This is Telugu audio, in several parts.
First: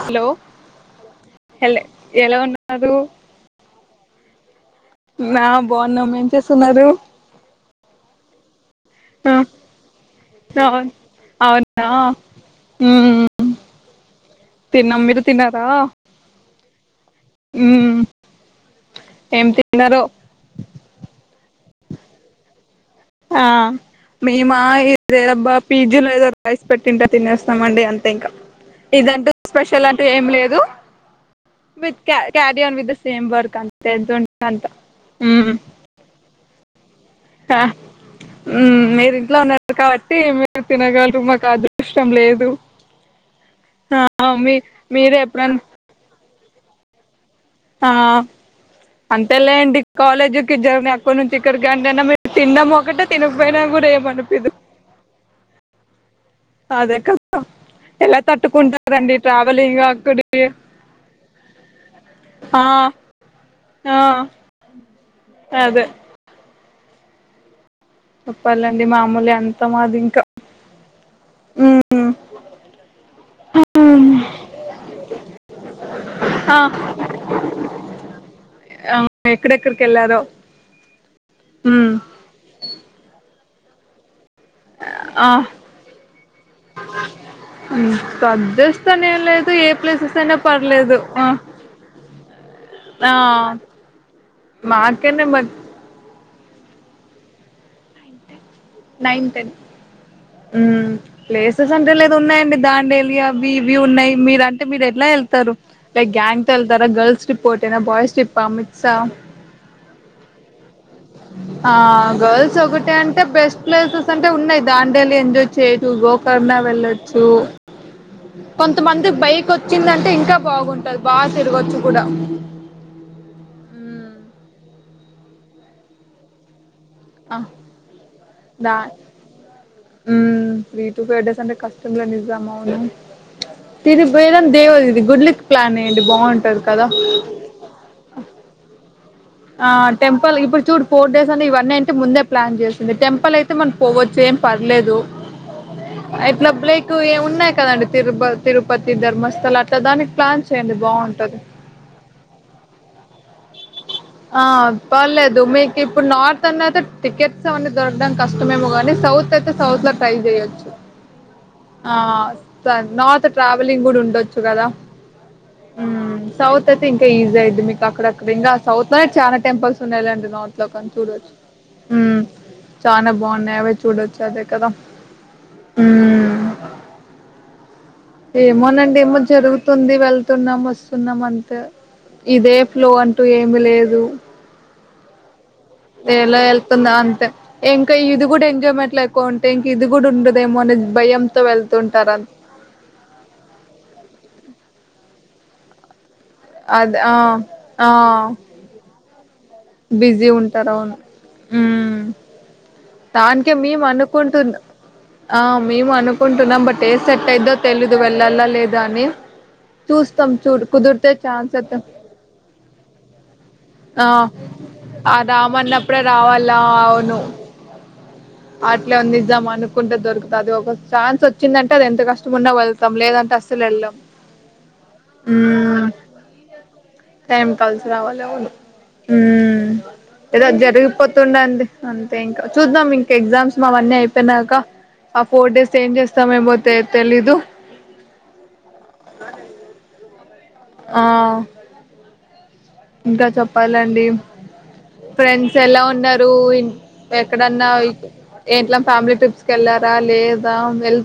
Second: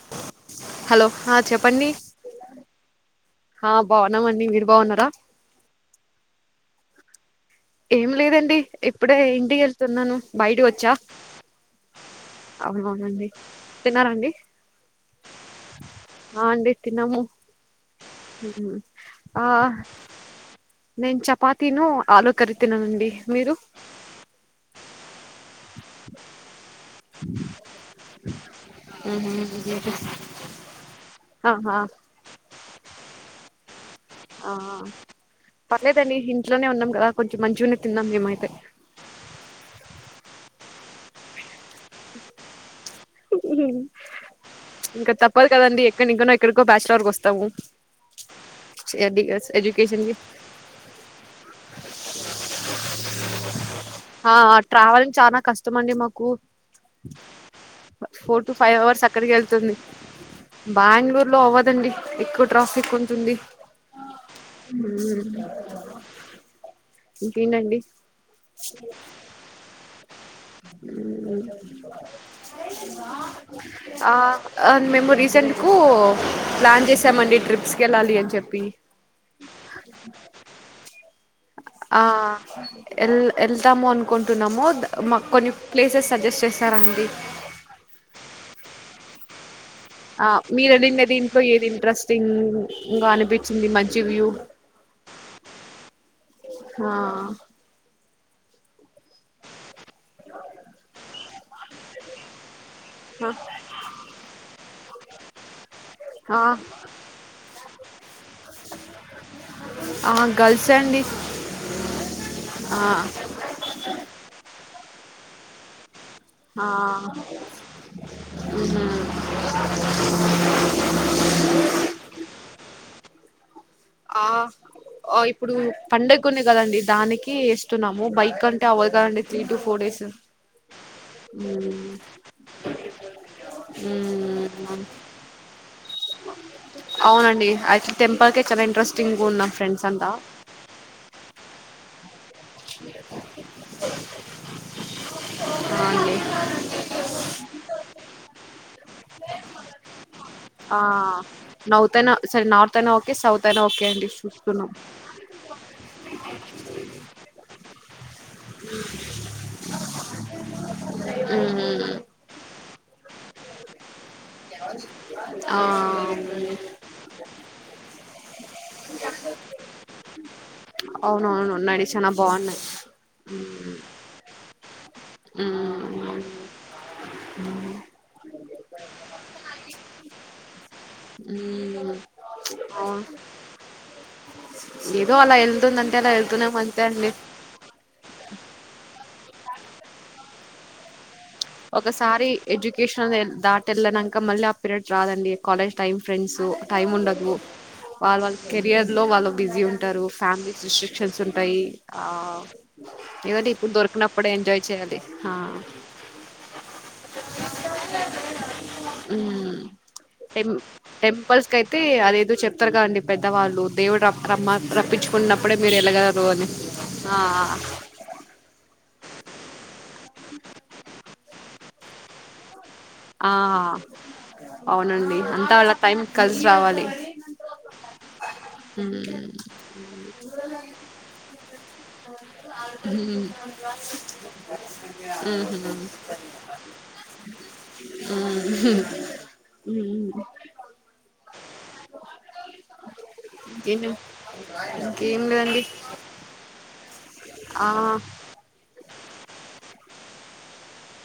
హలో హలో ఆ హలే ఎలా ఉన్నారూ హా బాగున్నామండి మీరు బాగున్నారా నా బావున్నాం ఏం చేస్తున్నారు ఏం లేదండి ఇప్పుడే ఆ ఇంటికి వెళ్తున్నాను బయటకి అవును వచ్చా అవునా ఉమ్ అవునవునండి తిన్నార అండి తిన్నాం మీరు తిన్నారా ఆ అండి. తిన్నాము ఉమ్ ఆ ఏం తిన్నారు నేను చెప్ పాతిను ఆలు కర్రీ తిన్నానండి ఆ మీరు మేమ ఇదేరబ్బా పిజి లో ఏదో రైస్ పెట్టింటే తినేస్తామండి అంతే ఇంకా ఇదంటూ ఉహు. స్పెషల్ అంటూ ఏం లేదు ఆహా with carry on with the same work అ తెంట ఆ అంత పర్లేదండి ఇంట్లోనే ఉన్నాం కదా కొంచెం త మంచిగానే తిన్నాం మేమైతే హ్మ్ మీరు ఇంట్లో ఉన్నారు కాబట్టి అయితే ఏమేమి తినగలరూ మాకు అదృష్టం లేదు ఆ మీ ఇంకా మీరే తప్పదు ఎప్పుడన్ కదండి ఎక్కడ ఇంకన ఇక్కడికో బ్యాచిలర్ గా ఆ అంతే లేండి ఎడ్యుకేషన్ కి కాలేజీకి జర్ని అక్క నుంచి ఇక్కడికిండి అనా మము తిన్నాం ఒకటే తినక పోయిన బె ఆ ట్రావెల్ చానా కష్టం అండి మాకు ఎక్కు అదే కదా ఎలా ఫోర్ టు ఫైవ్ అవర్స్ తట్టుకుంటారండి అక్కడికి వెళ్తుంది ట్రావెలింగ్ అక్కడి బెంగ్ళూరు లో అవ్వదండి ఎక్కువ ఆ ట్రాఫిక్ ఉంటుంది ఆ అదే ఇంకేంటండీ చెప్పాలండి మామూలే అంతా మాది ఇంకా మ్ ఆ మేము రీసెంట్ కు ఆ ప్లాన్ చేసామండి ట్రిప్స్కి వెళ్ళాలి. అని చెప్పి ఆ ఎక్కడెక్కడికి వెళ్ళారో మ్ ఆ ఎల్ ఎళ్తామోన్క్ కుంటున్నాము. మాక్ ఆ కొన్ని ప్లేసెస్ సజెస్ట్ చేస్తారా అండి. ఉమ్ సజెస్ట్ అని ఏం లేదు ఏ ప్లేసెస్ ఆ అయినా మీరు పర్లేదు వెళ్ళిన ఆ దీంట్లో ఏది ఇంట్రెస్టింగ్ గా ఆ అనిపించింది. మంచి వ్యూ మాకనే మ ఆహ్ నైన్న్, టెన్ ఉహ్ హు ప్లేసెస్ అంటే లేదు ఉన్నాయండి దాన్ నేలి అవి ఇవి ఉన్నాయి. మీరం అంటే మీరు ఎట్లా వెళ్తారు. టే ఆ ఆ గ్యాంగ్ తో వెళ్తారా గర్ల్స్ రిపోర్ట్ తేన బాయ్స్ ట్రిప్ అమిత్ షా ఆ గర్ల్స్ అండి ఆహ్ గర్ల్స్ ఆ ఒకటి అంటే బెస్ట్ ప్లేసెస్ అంటే ఉన్నాయి. దాం టోటల్లి ఎంజాయ్ చేయటంలో కర్నా ఆ వెళ్ళచ్చు. మ్మ్ కొంతమంది బైక్ వచ్చిందంటే ఇంకా బాగుంటది. బాగా తిరగచ్చు కూడా. మ్మ్ ఆ ఇప్పుడు పండకునే కదండి దానికి ఆ వేస్తున్నాము బైక్ అంటే దా అవ్వదు కదండి త్రీ టు ఫోర్ డేస్ ఉహ్మ్ త్రీ టు ఫైవ్ డేస్ అంటే మ్మ్ కష్టం లెండి. నిజాం అవును తిది బేదం దేవది ఇది గుడ్లకి ప్లాన్ ఎయ్యండి బాగుంటది కదా. అవునండి యాక్చువల్ టెంపుల్ కే చాలా ఇంట్రెస్టింగ్ ఉన్నాం ఆ ఫ్రెండ్స్ అంతా టెంపల్ ఇప్పుడు చూడు ఫోర్ డేస్ ఇవన్నీ అంటే ముందే ప్లాన్ చేసింది. టెంపుల్ అయితే మనం పోవచ్చు ఏం పర్లేదు. ఆ అండి అట్లా్లక్ ఏం ఉన్నాయి కదండి తిరు తిరుపతి, ధర్మస్థల అట్లా దానికి ప్లాన్ చేయండి ఆ బాగుంటది నౌతన్న సరే నార్త్ అనే ఓకే సౌత్ ఒకే అండి ఆ చూస్తున్నాం పర్లేదు మీకు ఇప్పుడు నార్త్ అన్న అయితే. టికెట్స్ అవన్నీ దొరకడానికి కష్టమేమో కానీ సౌత్ అయితే సౌత్ లో ట్రై చేయొచ్చు. మ్మ్ ఆహ్ సా నార్త్ ట్రావెలింగ్ కూడా ఉండొచ్చు. కదా. ఆ ఉహ్ సౌత్ అయితే ఇంకా ఈజీ అయిద్ది మీకు అక్కడ్ బెంగాల్ సౌత్ లోనే చాలా టెంపుల్స్ ఉన్నాయిలేండి. నార్త్ లో కాని చూడొచ్చు. అవునవును ఉన్నాడి చాలా ఉహ్ బాగున్నాయి చానా బాగున్నాయి. అవే చూడొచ్చు అదే కదా. ఉహ్మ్ ఉమ్ ఏమోనండి. ఏమో జరుగుతుంది వెళ్ తునమస్త్ స్తున్నామంతే మ్మ్ ఇదే ప్లో అంటూ ఏమి లేదు. ఎదో అలా ఎల్ ఎలా వెళ్తుందా అంతే ఇంకా ఇది కూడా ఎంజాయ్మెట్ లెద్ కొంటే ఇంకా ఇది కూడా ఉండదేమో అనేద్ భయం ఒకసారి ఎడ్యుకేషన్ దాట వెళ్ళనంక మళ్ళీ ఆ పీరియడ్ రాదండి కాలేజ్ టైమ్ ఫ్రెండ్స్ టైమ్ అదే ఆ ఉండదు ఆ వాళ్ళ వాళ్ళ కెరియర్ లో వాళ్ళ బిజీ ఉంటారు బిజీ ఫ్యామిలీస్ ఉంటారు అవును రిస్ట్రిక్షన్స్ ఉంటాయి ఆ ఉమ్ ఏదంటే దానికే ఇప్పుడు మేము దొరికినప్పుడే అనుకుంటున్న ఎంజాయ్ చేయాలి ఆ మేము అనుకుంట్ ంటున్నాం బట్ ఏద్ సెట్ అయిందో తెలీదు వెళ్ళలా లేదా అని ఉమ్ చూస్తాం టెం చూడు కుదిరితే టెంపుల్స్ ఛాన్స్ కి ఎత్తం అయితే దేవుడురమ్మ రప్పించుకున్నప్పుడే మీరు ఎళగరు అని రావాలా లో నిజమని కుంటే దొరుకుతది ఒక ఛాన్స్ వచ్చ చ్చిందంటే అది ఎంత కష్టంన్నా వళ్ తం ఆ లేదంటే అసలు వెళ్ళం అవునండి అంతా అలా మ్ టైం కలిసి రావాలి టైం కలిసి రావాలి అవును ఉమ్ ండి అం మ్ అయిపోయినాక ఆ ఫోర్ ఉహూ డేస్ ఏం చేస్తామేమో తె తెలీదు ఉ ఉహు ఉమ్ ఆ ఆ ఇంకా ఇంకేను చెప్పాలండి ఇంకేం ఫ్రెండ్స్ లేదండి. ఎలా ఉన్నారు ఇం ఆ! ఎక్కడన్నా ఏట్ల ఫ్యామిలీ ట్రిప్స్ కి వెళ్ళారా ర లేద వెల్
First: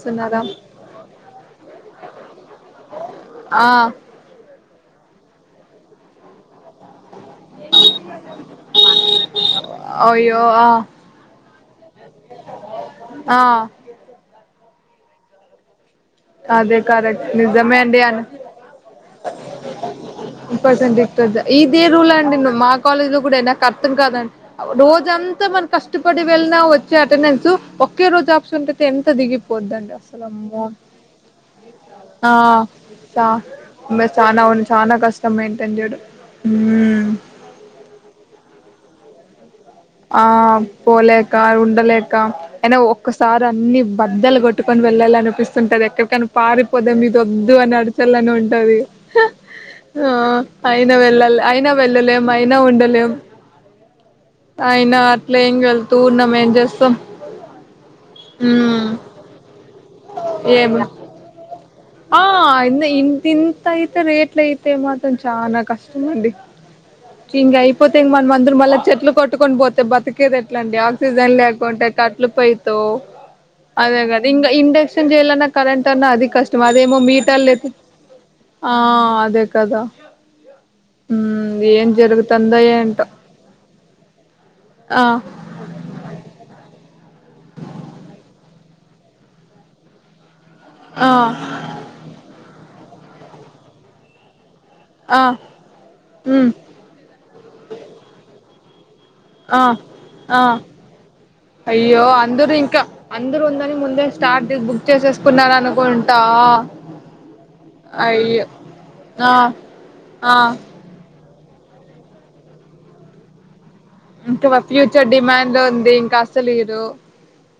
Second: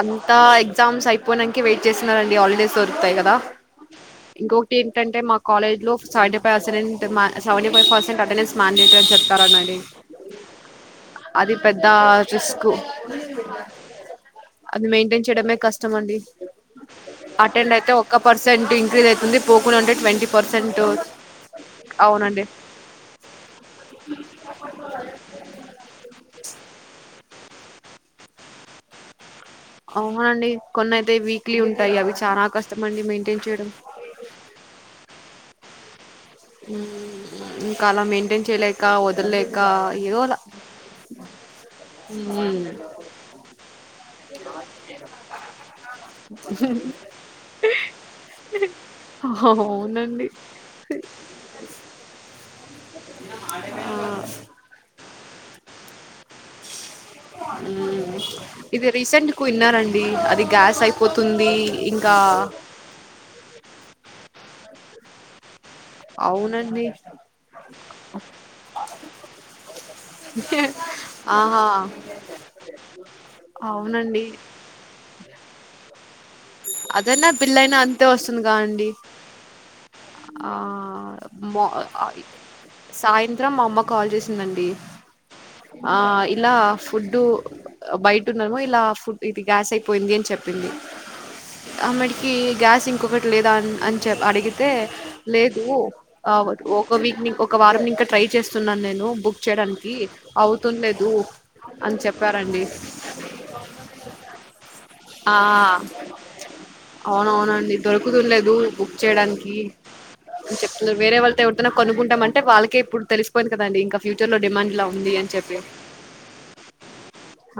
అంతా ఎగ్జామ్స్ అయిపోయినంకి వెయిట్ చేస్తున్నరండి హాలిడేస్ దొరుకుతాయి కదా ఆ ఇంకొ ఏంటంటే మా కాలేజ్ లో సాడ్డే పాసరిన్ మ సేవంటి ఫైవ్ పర్సెంట్ అతనే స్మాన్ ఇంట్రెస్ట్ చెప్తారనండి అయ్యో ఆ అది ఆ జస్కు ఆ అది మెయింటైన్ చేయడమే కష్ అదే కరెక్ట్ నిజమే అయితే అండి ఒక్క అన్ పర్సెంట్ ఇంక్రీజ్ అయితుంది. పోకుండా ఉంటే పర్సె ఇదే రలా అండి అవునండి. మా కాలేజ్ లో కూడా అయినా కర్తంకాదండి రోజంతా మనం కష్టపడి వెళ్ళిన వచ్చే అటెండెన్స్ ఒక్కే రోజు ఆప్షన్ట్ అయితే ఎంత దిగి పోద్దండి అసలు అవునండి. అమ్మొ కొన్నయితే వీక్లీ ఉంటాయి. అవి ఆ చానా కష్టమండి మెయింటైన్ చేయడం. చ మే సానఒన్ని సాన కష్టం మెయిన్ టెన్ చేయడం ఉమ్ ఇంకా అలా మెయింటైన్ చేయలేక వ [inaudible] ఆ పోలేక ఉండలేక అయినా ఒక్కసారి అన్ని బద్దలు కొట్టుకొని వెళ్ళాల అనిపిస్తుంటది ఎక్కడికైనా పారిపోదా ఇది వద్దు అని అడచాలని ఉంటది ఆ అవునండి అయిన వెళ్ళ అయినా వెళ్ళలేం అయినా ఉండలేం ఆ అయినా అట్లే ఏం వెళ్తూ ఉన్నాం ఏం చేస్తాం ఇది ఉమ్ రీసెంట్ కు ఇన్నారండి అది గ్యాస్ ఏమి అయిపోతుంది ఇంకా ఆ ఇ ఇంత ఇంత యితే రేట్ల యితే మ చాలా కష్ట ష్టం అండి అవునండి ఇంక అయిపోతే ఇంక మనమ అందరం మళ్ళ చెట్లు కొట్టుకని పోతే బతకేది ఎట్లా అండి ఆక్సిజన్ ఆహా లేకుంటే కట్లు పోయితో అదే అవునండి కద ఇంకా ఇండక్షన్ చేయాలనా కరెంట్ అధిక అదనా బిల్ అయినా అంతే వస్తుందిగా ఆ అండి అదే కదా ఆ మ్ మ ఏం జరుగుతందో ఏంటో సాయంత్రం మా అమ్మ కాల్ చేసిందండి ఆ ఆ ఇలా ఫుడ్ బయట ఉన్నాము ఇలా ఫుడ్ ఇది గ్యాస్ అయిపోయింది అని చెప్పింది ఆ అమెడికి గ్యాస్ ఇంకొకటి లేదా అని చెప్ప అడిగి అ ఆ లేదు మ్ ఒక వక్ ఒక వారంం ట్రై చే సున్నా నండి ఆ ఆ అని అయ్యో అందరు చెప్పారండి ఇంకా అందరు ఉందని ముందే స్టార్ట్ బుక్ ఆ చేసేసుకున్నార అనుకుంటా అవునవునండి దొరుకుతుండ అయ్యో లేదు బుక్ ఆ చేయడానికి ఆ అని చెప్తున్నారు వేరే వాళ్ళు ఎడుతున్నానుక్కుంటా అంటే వాళ్ళక ఇప్పు తెసిపోయింది ఇంకా ఫ్యూచర్ డిమాండ్ ఉంది ఇంకా అసలు ఇరు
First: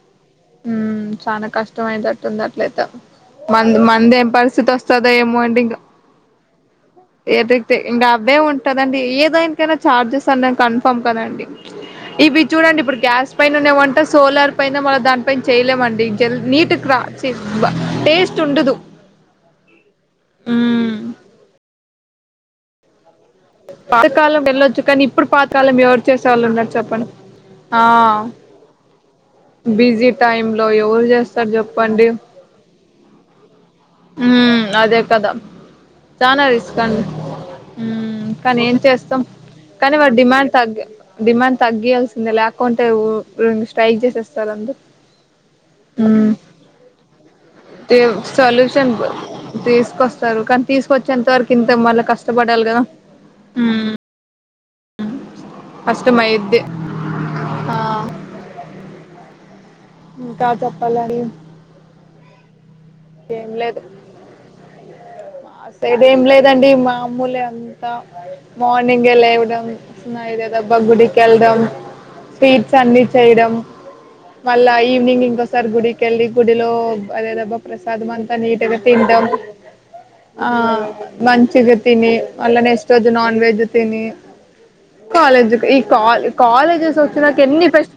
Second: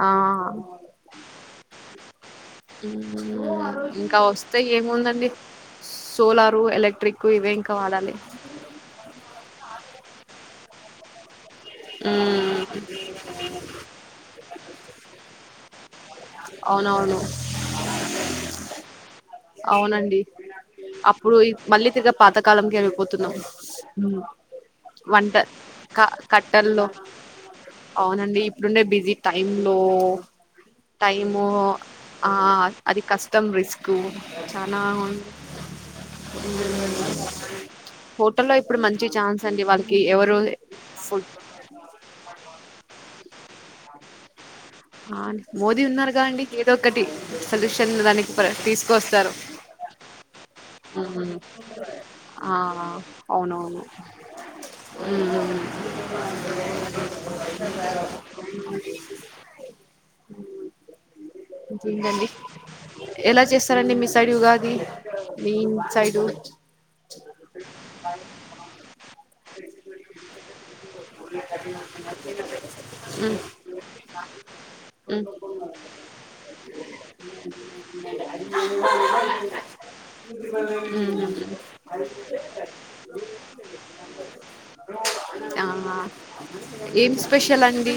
ఆ మ్మ్ చనాా కష్టం అయిత న్నట్లయితే మ్మ్. మ మంది ఇంకా ఏం వస్తే పరిస్థితి వస్తుందో ఏముందండి ఏమో అంటే ఇంకా సోలారు ఎలక్ట్రిక్ ఇవే వెతికితే ఇంకా వాడాలి అవే ఉంటదండి ఏ దానికైనా చార్జెస్ అండి కన్ఫర్మ్ పంకదండి ఇవి మ్మ్. చూడండి ఇప్పుడు గ్యాస్ పైన ఉన్నావంట సోలార్ పైన మళ్ళ దాంట్ చేయల్మంటేం నట్క అవునవును టేస్ట్ ఉండదు ఇగా పాత కాలంకి పోతున్నాం పాతకాలం వెళ్ళొచ్చు కానీ ఇప్పుడు వంట పాతకాలం ఎవరు క చేసే వాళ్ళు ఉన్నారు కట్టల్లో చెప్పండి ఆ అవునండి ఇప్పుడుండే బిజీ టై లో బిజీ టైమ్ లో ఎవరు టైమూ చేస్తారు చెప్పండి ఆ అది కష్టం రిస్క్ హ్మ్ చానా అదే కదా చానా రిస్క్ అది మ్ హోటల్లో కానీ ఏం ఇప్పుడు మంచి చేస్తాం ఛాన్స్ అండి కానీ వాళ్ళకి వాళ్లు ఎవరు డిమాండ్ తగ్గి ఫుడ్ డిమాండ్ తగ్గాయాల్సిందే లేకుంటే మ్ స్ట్రైక్ చేసేస్తారు అందరు మోదీ ఉన్నారుగా ఉమ్ అండి ఏదొ ఒకటి సొల్యూషన్ దానికి పర్ తీసు సొల్యూషన్ తీసుకొస్తారు కానీ తీసుకొచ్చేంత ఉమ్, వరకు ఇంతె మళ్ళీ ఆ కష్టపడాలి గా మ్మ్ కష్టమైద్ది ఆ ఇంకా చెప్పాలండి ఇంకేంటండి ఎలా ఏం లేదు చేస్తారండి మీ సైడ్ ఉగాది మా మీ సైడ్ ఏం సైడు లేదండి మామూలె అంతా మార్నింగె లేవ్ న్నాయిదద బబ [inaudible] అన్ని మ్మ్ చేయడం మళ్ళా ఈవనింగ్ మ్మ్ ఇంకోసారి గుడికెళ్ళి గుడిలో అదేదబా ప్రసాదం అంతా నీట్గా తింటాం ఆ మ్మ్ మంచిగ తిని మళ్ళా నెక్స్ట్ రోజు నాన్ వెజ్ తిని కాలేజ్కూ ఈ ఆహా కా కాలేజెస్ ఏం వచ్చినాక స్పెషల్ అండి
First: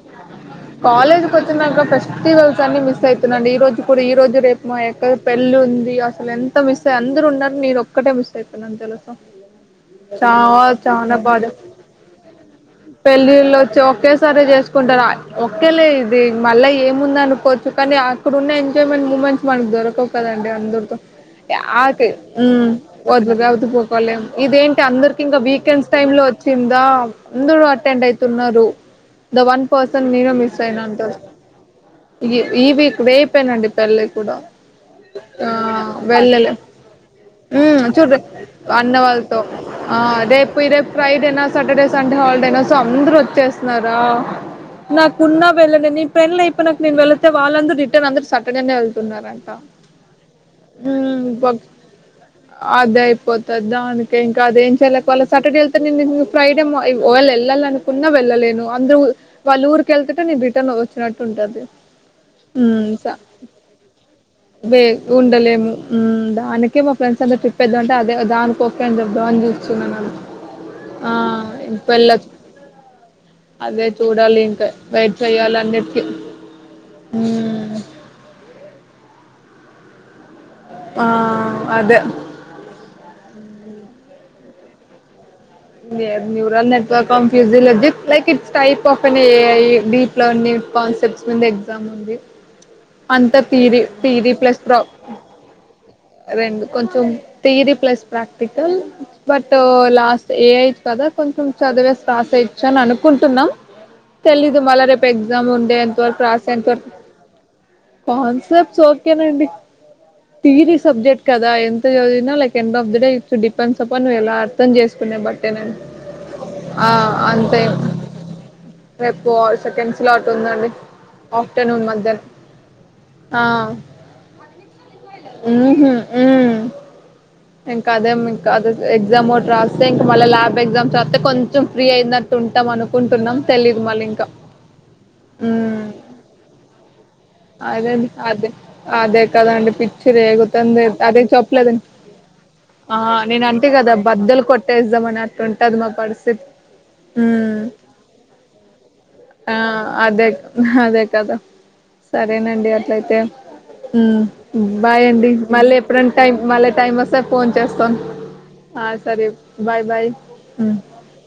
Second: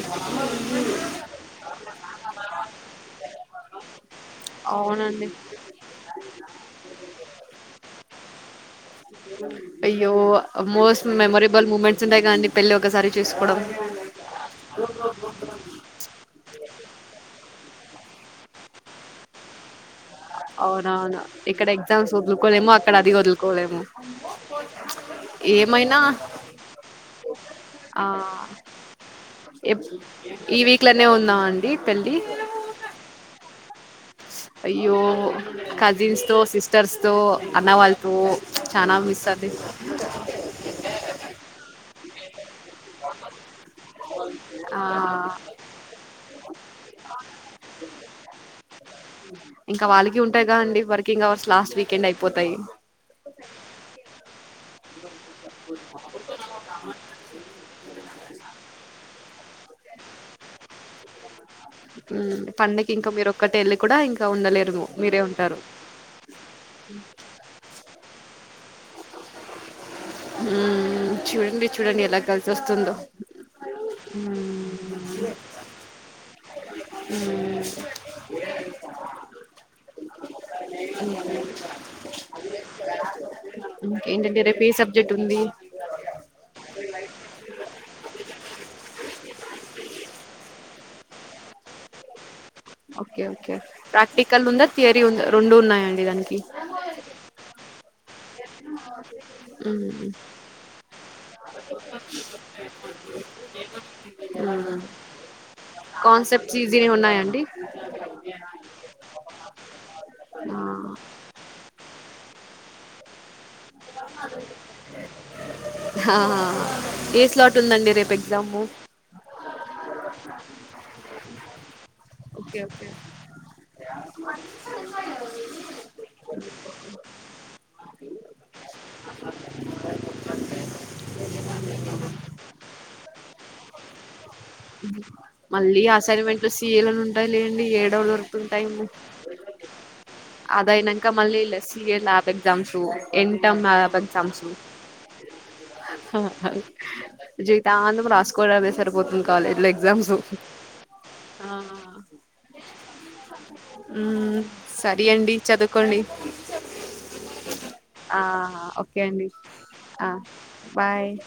కా ఫెస్టివల్స్ అన్ని మిస్ అవుతున్నా అండి ఈ రోజు కూడా ఈ రోజు రేపు మా అక్కది అవునండి పెళ్లి ఉంది అసలు ఎంత మిస్ అయ్యంత అందరు ఉన్నారు నను ఒక్కటే మిస్ ఐతు తెలుసా అయ్యో చాల్ మోస్ట్ చాలా బాధ మెమొరబుల్ మూమెంట్స్ ఉంటాయి కదండి పెళ్ళి ఒకసారి పెళ్ళిళ్ళు చేసుకోవడం వచ్చి ఒకే సారి చేసుకుంటారు ఒకేలే మళ్ళ ఏముంద అనుకోవచ్చు కానీ అక్కడ ఉన్న ఎంజాయ్ంట్ మూమెంట్ మనకు దొరక కదండి అందరితో అవునవును ఇక్కడ ఎగ్జామ్స్ వదులుకోలేము అక్కడ అది వలుగా [inaudible] వదులుకోలేము అవతిపోకలేం ఇదేంటి అందరికి ఇంకా వీకెండ్స్ ఏమైనా టైమ్ లో వచ్చిందా అందరు అటెండ్ ఆ అయితున్నారు ద వన్ ఎప్ పర్సన్ నేను మిస్ ఈ అయినా వీక్ లోనే ఉందాం అండి పెళ్ళి ఈ ఈ వీక్ రేపేనండి పెళ్ళ కూడా అయ్యో ఆ కజిన్స్ తో వెళ్ళలే సిస్టర్స్ తో అన్న మ్ చూడ వాళ్ళతో చానా మిస్ అన్నవాళ్ళతో అండి హా రేపు రేపు ఫ్రైడేనా సాటర్డే సన్ హాల్డేనా అందరు వచ్చేస్తున్నార్ ఆ ఆ నాకున్న వెళ్ళ నె పెళ్ళ అయిపోయి నా నేను వెళతే వాళ్ళందరూ రిటర్న్ అందరు సటర్డేనె వెళ్తున్నారంట ఇంకా వాళ్ళకి ఉంటాయి కదండి వర్కింగ్ అవర్స్ లాస్ట్ వీకెండ్ అయిపోతాయి అదే అయిపోతది దానికంక అదే [inaudible] చెల్ల సాటర్డే వెళ్తే నేను ఫ్రైడే మా ఒకవేల వెళ్లాలి అనుకున్న వెళ్ళలేను అందరు వాళ్ళ ఊరుకిళ్తుటె నెన్ టన్ వచ్చినట్టుంటది ఉమ్ హు పండకి ఇంకా మీరు ఒక్కటే వెళ్ళి కూడా ఇంకా ఉండలేరు మీరే ఉంటారు ఉండలేము మ్ దానికి మా ఫ్రెండ్స్ అందర్ ట్రిప్పేద్దాం అంటే అదే దానికోస ాన్ూ ఉమ్ [inaudible] ఆ చూడండి ఇం చూడండి పెళ్ళ ఎలా కలిసి వస్తుందో అదె చూడాలి ఇంకా ఉమ్ వై తల నొప్పి [unintelligible] ఆ! అదే. [unintelligible] ఇంకేంటండి రేపు ఏ సబ్జెక్ట్ ఉంది neural network confuse [unintelligible] like it type of AI deep learning concepts మీద ఎగ్జామ్ ఉంది ఓకే అంతా okay theory theory practical plus ఉందా ప్రాబ్ థియరీ ఉందా రెండు ఉన్నాయండి దానికి రెండు కొంచెం తీరి plus practical but um, last AI కదా కొంచెం చదివేసి రాసేయొచ్చు అని అనుకుంటున్నాం తెలీదు ఉమ్. మల్ల రేప్ ఎగ్జామ్ ఉండెంతవరకు కాన్సెప్ట్స్ ఈజీనే రాసేంతవరకు ఉన్నాయండి కాన్సెప్ట్స్ ఒకే నండి ఆ, తీరీ సబ్జెక్ట్ కదా ఎంత చెప్ దివిన like end of the day it's depends up on నువ్ ఎలా అర్థం చెస్ కునే బట్టేన ఆ, ఆ ఏ స్లాట్ అంటే ఉందండి రేపు ఎగ్జాము రేపు సెకండ్ స్లాట్ ఉందండి ఆఫ్టర్నూన్ మధ్య ఓకే ఓకే ఉహు ఉ [unintelligible] ఇంకా అదేం ఇంకా ఎగ్జామ్ ఒకటి రాస్తే ఇంక మళ్ళ ల్యాబ్ ఎగ్జామ్స్ రాస్తే కొంచెం ఫ్రీ అయినట్టు ఉంటది అనుకుంటున్నాం తెలిదు మళ్లీ ఇంక మళ్ళీ అసైన్మెంట్ లో సీఏలులను ఉంటాయిలేండి అదే ఏడవ దొరుకుతుంది అదే టైము అదే కదండి పిచ్చి అది రేగుతుంది అయినాక అదే మళ్ళీ ఇలా చెప్పలేదు సిఎ లాబ్ ఎగ్జామ్ ఆ నేను అంటే కదా ఎగ్జామ్స్ బద్దలు కొట్టేద్దామని అట్టుంటది మా పరిస్థితి [unintelligible] ఉమ్ జీవితాంతం రాసుకోవడమే సరిపోతుంది ఆ కాలేజ్ లో ఎగ్జామ్స్ అదే అదే కదా ఆ సరేనండి అట్లయితే హు మ్మ్ బాయ్ సరి అండి మళ్ళీ చదువుకోండి ఎప్పుడనా టైం మళ్ళీ టైం వస్త స్తే ఫోన్ చేస్తాను ఆ ఓకే సరే అండి బాయ్ బాయ్ ఆ బాయ్